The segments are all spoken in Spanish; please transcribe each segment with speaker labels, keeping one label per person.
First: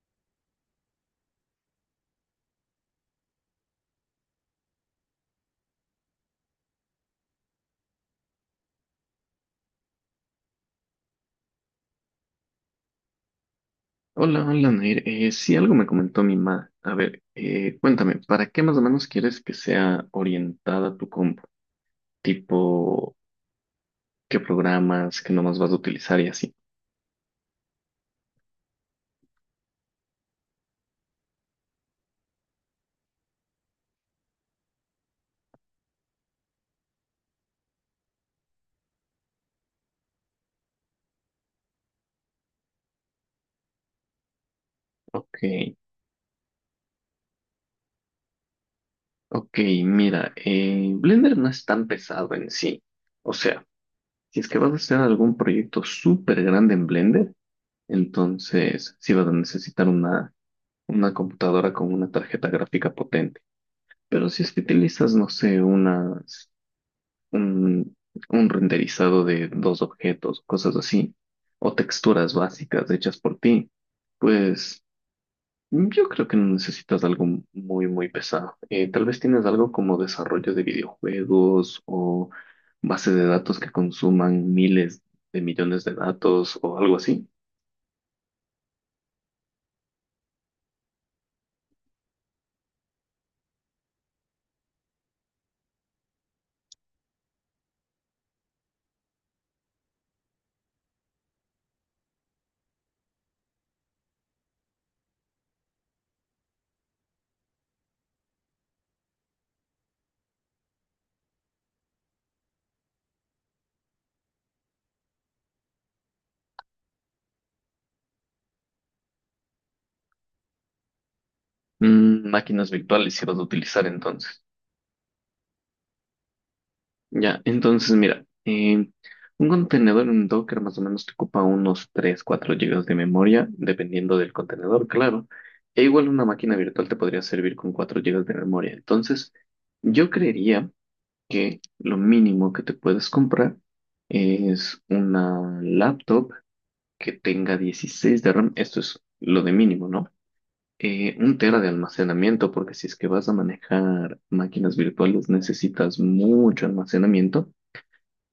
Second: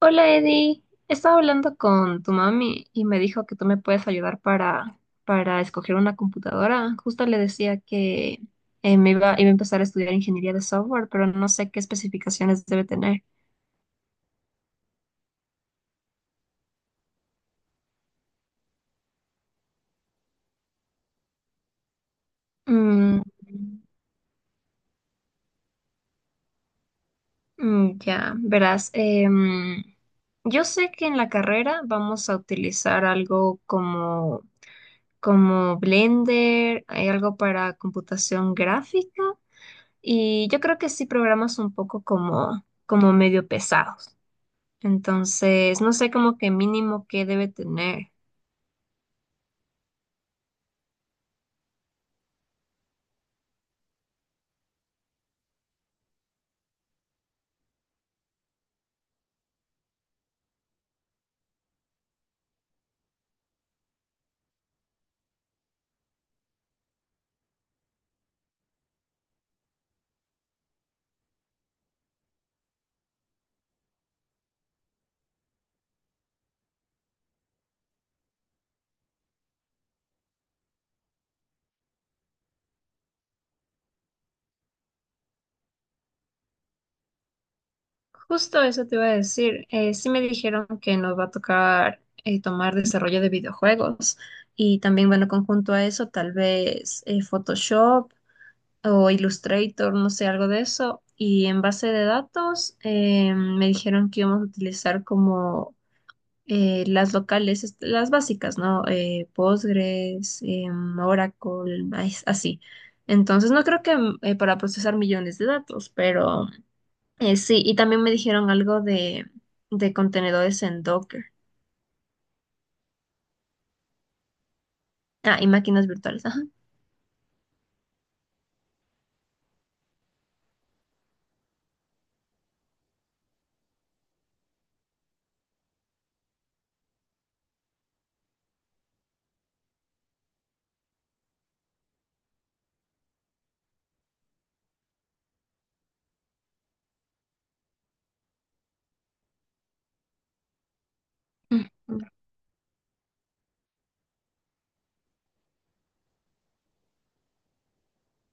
Speaker 1: Hola Eddie, estaba hablando con tu mami y me dijo que tú me puedes ayudar para escoger una computadora. Justo le decía que me iba a empezar a estudiar ingeniería de software, pero no sé qué especificaciones debe tener.
Speaker 2: Hola, hola, Nair. Sí, algo me comentó mi mamá. A ver, cuéntame, ¿para qué más o menos quieres que sea orientada tu compu? Tipo,
Speaker 1: Mm,
Speaker 2: ¿qué programas, qué nomás vas a utilizar y así?
Speaker 1: ya, verás. Yo sé que en la carrera vamos a utilizar algo como Blender, hay algo para computación gráfica. Y yo creo que sí programas un poco como medio pesados.
Speaker 2: Ok,
Speaker 1: Entonces, no sé como que mínimo que debe tener.
Speaker 2: ok, mira, Blender no es tan pesado en sí. O sea, si es que vas a hacer algún proyecto súper grande en Blender, entonces sí vas a necesitar una computadora con una tarjeta gráfica potente. Pero si es que utilizas, no sé, un, un renderizado de dos objetos, cosas así, o texturas básicas hechas por ti, pues yo creo que no necesitas algo muy, muy pesado. Tal vez tienes algo como desarrollo de videojuegos o base de datos que consuman miles de millones de datos o algo así.
Speaker 1: Justo eso te iba a decir. Sí me dijeron que nos va a tocar tomar desarrollo de videojuegos. Y también, bueno, conjunto a eso, tal vez Photoshop o Illustrator, no sé, algo de eso. Y en base de datos, me dijeron que íbamos a utilizar como las locales, las básicas, ¿no? Postgres, Oracle, es así. Entonces, no creo que para procesar millones de datos, pero sí, y también me dijeron algo de contenedores en Docker.
Speaker 2: Máquinas virtuales si vas a utilizar entonces.
Speaker 1: Ah, y máquinas virtuales, ajá.
Speaker 2: Ya, entonces mira, un contenedor en Docker más o menos te ocupa unos 3, 4 gigas de memoria, dependiendo del contenedor, claro. E igual una máquina virtual te podría servir con 4 gigas de memoria. Entonces, yo creería que lo mínimo que te puedes comprar es una laptop que tenga 16 de RAM. Esto es lo de mínimo, ¿no? Un tera de
Speaker 1: Ujú.
Speaker 2: almacenamiento, porque si es que vas a manejar máquinas virtuales necesitas mucho almacenamiento.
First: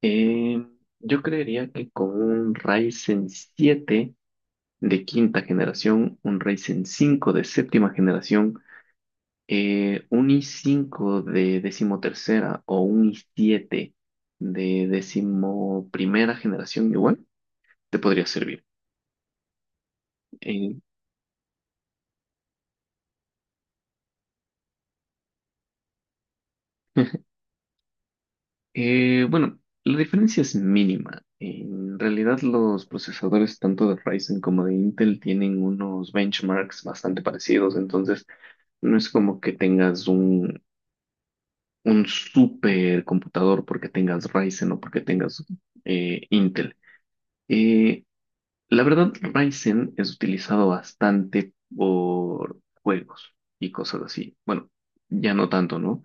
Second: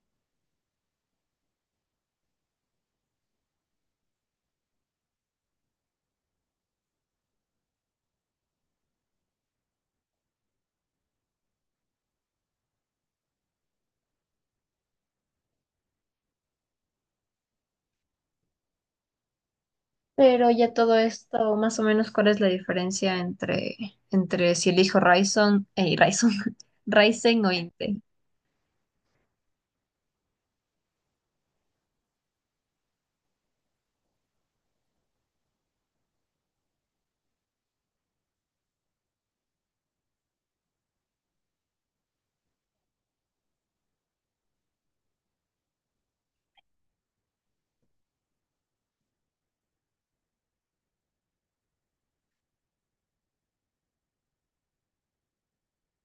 Speaker 2: Eh, yo creería que con un Ryzen 7 de quinta generación, un Ryzen 5 de séptima generación, un i5 de decimotercera o un i7 de decimoprimera generación igual, te podría servir.
Speaker 1: Pero
Speaker 2: Eh,
Speaker 1: ya todo esto, más o menos, ¿cuál es la diferencia entre si elijo Ryzen, Ryzen o Intel?
Speaker 2: bueno, la diferencia es mínima. En realidad los procesadores tanto de Ryzen como de Intel tienen unos benchmarks bastante parecidos. Entonces, no es como que tengas un super computador porque tengas Ryzen o porque tengas Intel. Eh, la verdad, Ryzen es utilizado bastante por juegos y cosas así. Bueno, ya no tanto, ¿no?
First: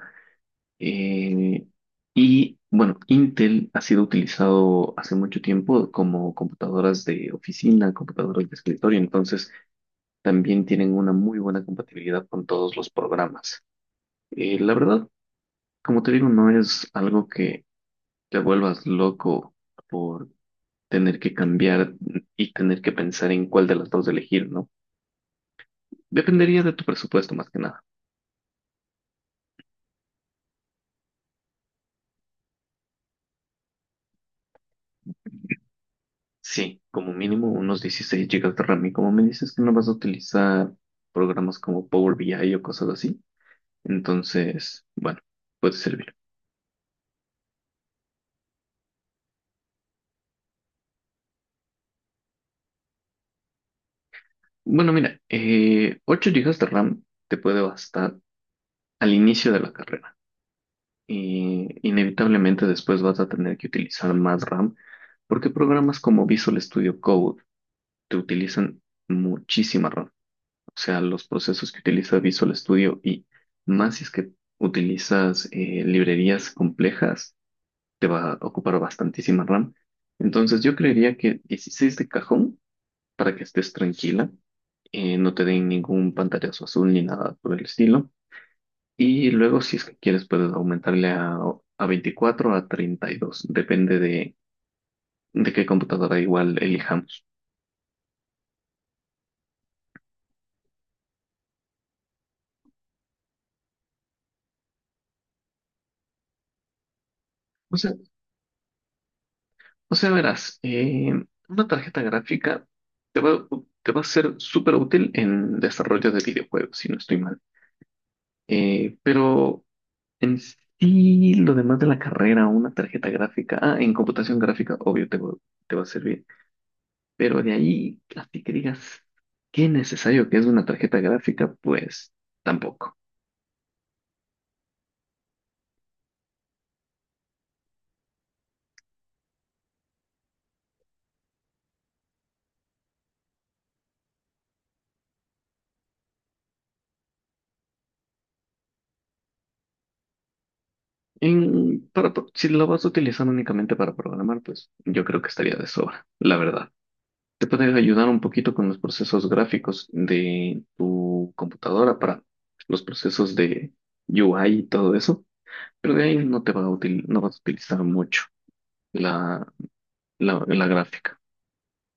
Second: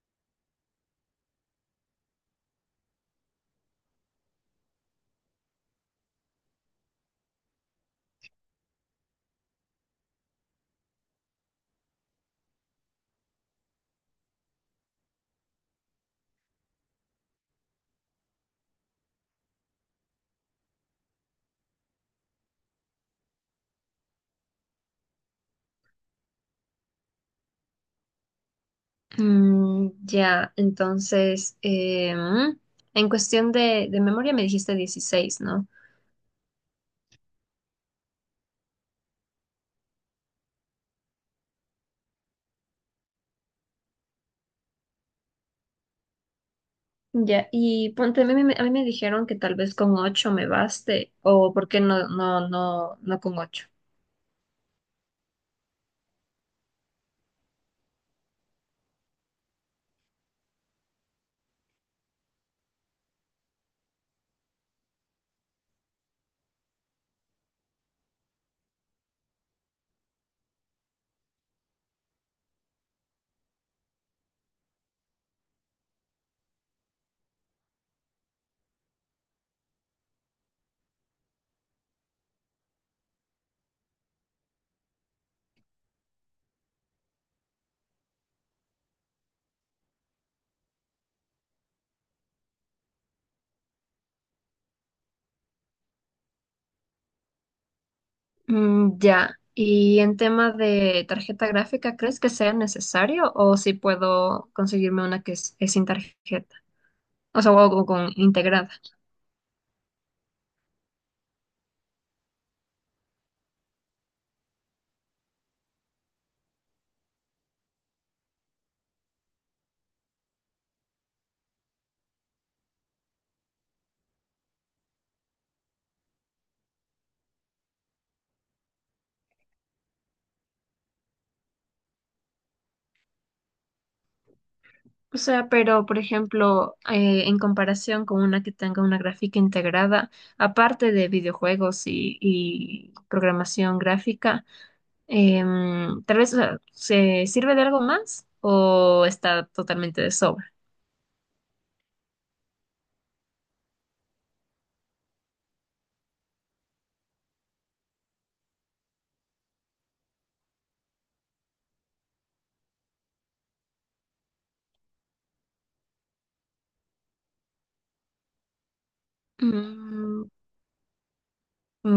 Speaker 2: Eh, y bueno, Intel ha sido utilizado hace mucho tiempo como computadoras de oficina, computadoras de escritorio, entonces también tienen una muy buena compatibilidad con todos los programas. La verdad, como te digo, no es algo que te vuelvas loco por tener que cambiar y tener que pensar en cuál de las dos elegir, ¿no? Dependería de tu presupuesto más que nada.
Speaker 1: Ya, entonces, em, en cuestión de memoria me dijiste 16, ¿no?
Speaker 2: Sí, como mínimo unos 16 gigas de RAM y como me dices que no vas a utilizar programas como Power BI o cosas así, entonces, bueno, puede servir.
Speaker 1: Ya, y ponte, a mí me dijeron que tal vez con 8 me baste, o por qué no, no, no, no con ocho.
Speaker 2: Bueno, mira, 8 GB de RAM te puede bastar al inicio de la carrera. Y inevitablemente después vas a tener que utilizar más RAM porque programas como Visual Studio Code te utilizan muchísima RAM. O sea, los procesos que utiliza Visual Studio y más si es que utilizas librerías complejas, te va a ocupar bastantísima RAM. Entonces yo creería que 16 de cajón para que estés tranquila, no te den ningún pantallazo azul ni nada por el estilo. Y luego, si es que quieres, puedes aumentarle a 24 a 32. Depende de qué computadora igual elijamos.
Speaker 1: Ya, y en tema de tarjeta gráfica, ¿crees que sea necesario o si puedo conseguirme una que es sin tarjeta? O sea, o,
Speaker 2: O
Speaker 1: o
Speaker 2: sea,
Speaker 1: con integrado.
Speaker 2: o sea, verás, una tarjeta gráfica te va, te va a ser súper útil en desarrollo de videojuegos, si no estoy mal. Pero en sí, lo demás de la carrera, una tarjeta gráfica, ah, en computación gráfica, obvio, te va a servir. Pero de ahí, así que digas, qué necesario que es una tarjeta gráfica, pues tampoco.
Speaker 1: O sea, pero por ejemplo, en comparación con una que tenga una gráfica integrada, aparte de videojuegos y programación gráfica, tal vez o sea, se sirve de algo más o está totalmente de sobra.
Speaker 2: Si lo vas a utilizar únicamente para programar, pues yo creo que estaría de sobra, la verdad. Te puede ayudar un poquito con los procesos gráficos de tu computadora para los procesos de UI y todo eso, pero de ahí no te va a no vas a utilizar mucho la,
Speaker 1: Mm,
Speaker 2: la gráfica.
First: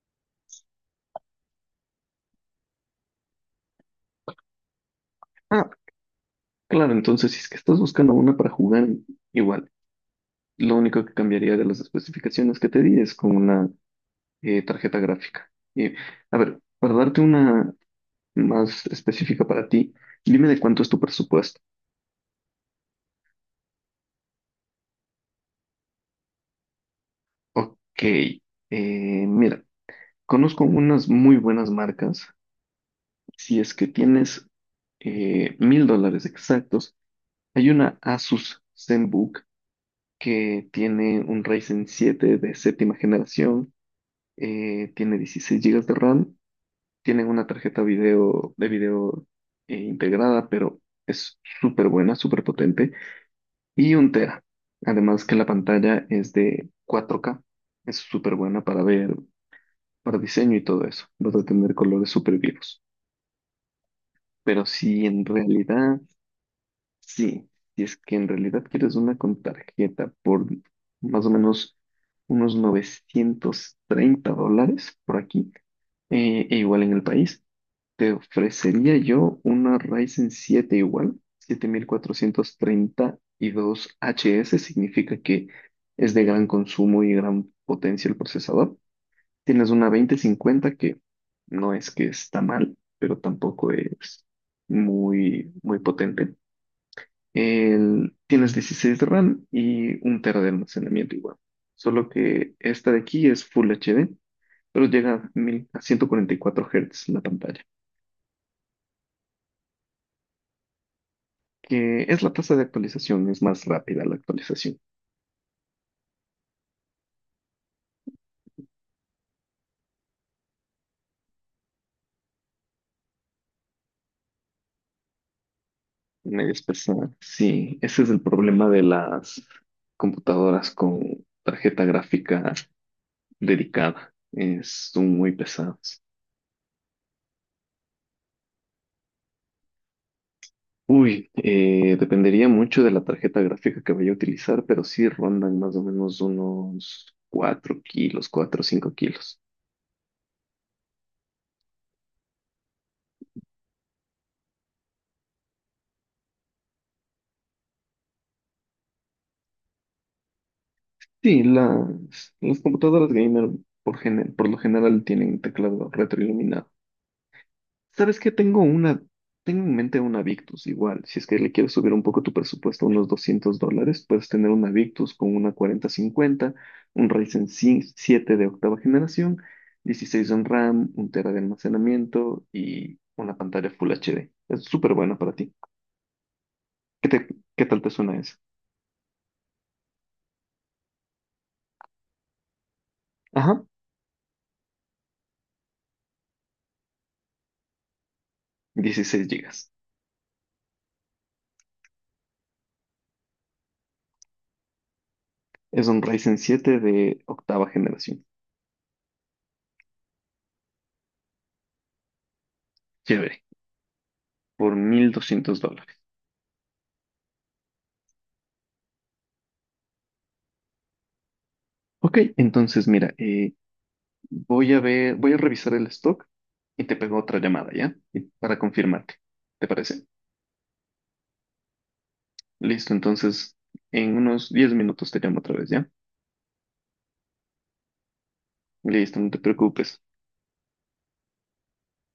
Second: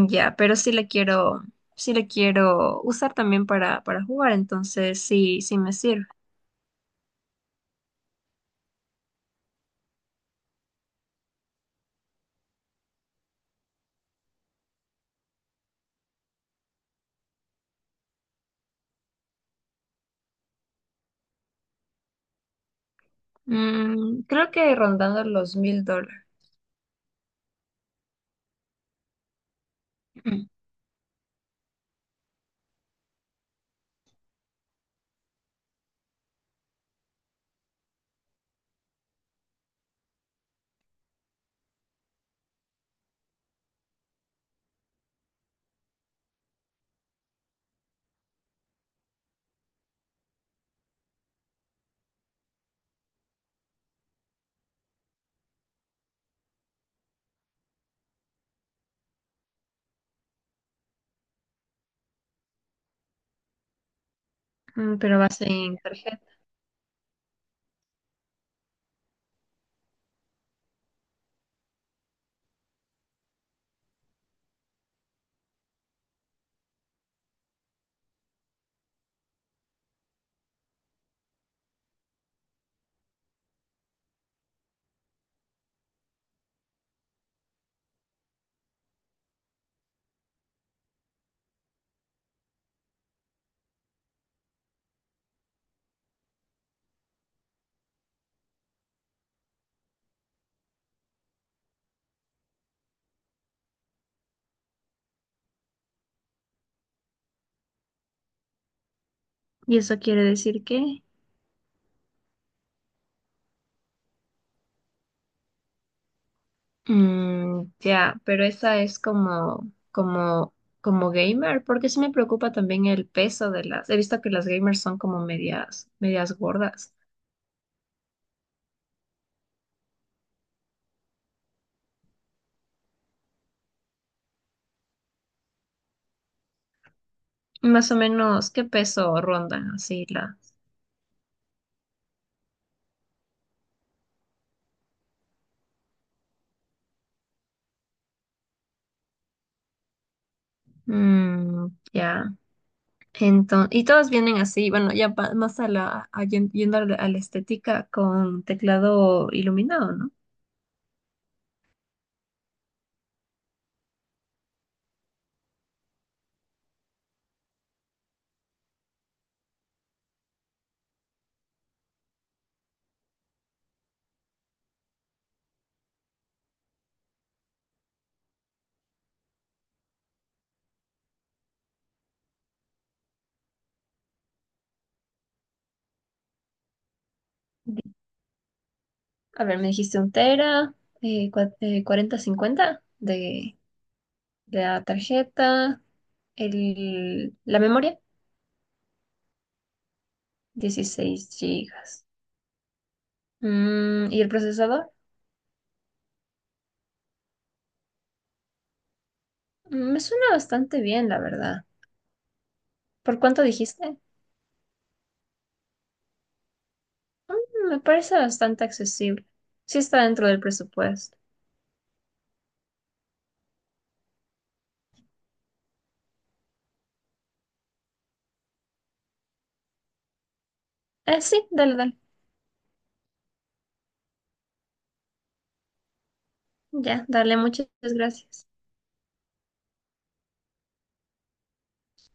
Speaker 1: ya, pero sí le quiero usar también para jugar, entonces sí, sí
Speaker 2: Ah,
Speaker 1: me sirve.
Speaker 2: claro, entonces si es que estás buscando una para jugar, igual. Lo único que cambiaría de las especificaciones que te di es con una tarjeta gráfica. Y, a ver, para darte una más específica para ti, dime de cuánto es tu presupuesto.
Speaker 1: Creo que rondando los $1000.
Speaker 2: Ok, eh, mira, conozco unas muy buenas marcas. Si es que tienes $1,000 exactos, hay una Asus ZenBook que tiene un Ryzen 7 de séptima generación, tiene 16 gigas de RAM, tiene una tarjeta de video integrada, pero es súper buena, súper potente. Y un tera. Además que la pantalla es de 4K, es súper buena para ver, para diseño y todo eso. Vas a tener colores súper vivos. Pero si
Speaker 1: Pero
Speaker 2: en
Speaker 1: va a ser en
Speaker 2: realidad,
Speaker 1: tarjeta.
Speaker 2: sí, si es que en realidad quieres una con tarjeta por más o menos unos $930 por aquí, e igual en el país. Te ofrecería yo una Ryzen 7 igual, 7432HS, significa que es de gran consumo y gran potencia el procesador. Tienes una 2050 que no es que está mal, pero tampoco es muy, muy potente. Tienes 16 de RAM y un tera de almacenamiento igual. Solo que esta de aquí es Full HD, pero llega a, 1000 a 144 Hz la pantalla,
Speaker 1: ¿Y eso quiere decir que?
Speaker 2: que es la tasa de actualización, es más rápida la actualización.
Speaker 1: Ya, pero esa es como gamer, porque sí me preocupa también el peso de las. He visto que las gamers son como medias
Speaker 2: Medias
Speaker 1: gordas.
Speaker 2: pesadas. Sí, ese es el problema de las computadoras con tarjeta gráfica dedicada. Son muy pesadas.
Speaker 1: Más o menos, ¿qué peso rondan así las?
Speaker 2: Uy, dependería mucho de la tarjeta gráfica que vaya a utilizar, pero sí rondan más o menos unos 4 kilos, 4 o 5 kilos.
Speaker 1: Mm, ya. Entonces, y todas vienen así, bueno, ya más a la, a yen- yendo a la estética con teclado iluminado, ¿no?
Speaker 2: Sí, las computadoras gamer por lo general tienen teclado retroiluminado. ¿Sabes qué? Tengo en mente una Victus igual. Si es que le quieres subir un poco tu presupuesto a unos $200, puedes tener una Victus con una 4050, un Ryzen 5 7 de octava generación, 16 en RAM, un tera de almacenamiento y una pantalla Full HD. Es súper buena para ti. ¿Qué qué tal te suena eso?
Speaker 1: A ver, me dijiste un tera, 40, 50 de,
Speaker 2: Ajá,
Speaker 1: la tarjeta, la memoria,
Speaker 2: 16 gigas.
Speaker 1: 16 gigas. Mm. ¿Y el procesador?
Speaker 2: Es un Ryzen 7 de octava generación.
Speaker 1: Mm. Me suena bastante bien, la verdad. ¿Por cuánto
Speaker 2: Chévere,
Speaker 1: dijiste?
Speaker 2: por $1,200.
Speaker 1: Mm, me parece bastante accesible. Sí está dentro del presupuesto.
Speaker 2: Ok, entonces mira, voy a ver, voy a revisar el stock y te pego otra llamada, ¿ya? Para confirmarte. ¿Te parece?
Speaker 1: Sí, dale, dale.
Speaker 2: Listo, entonces en unos 10 minutos te llamo otra vez, ¿ya?
Speaker 1: Ya, dale, muchas gracias.
Speaker 2: Listo, no te preocupes.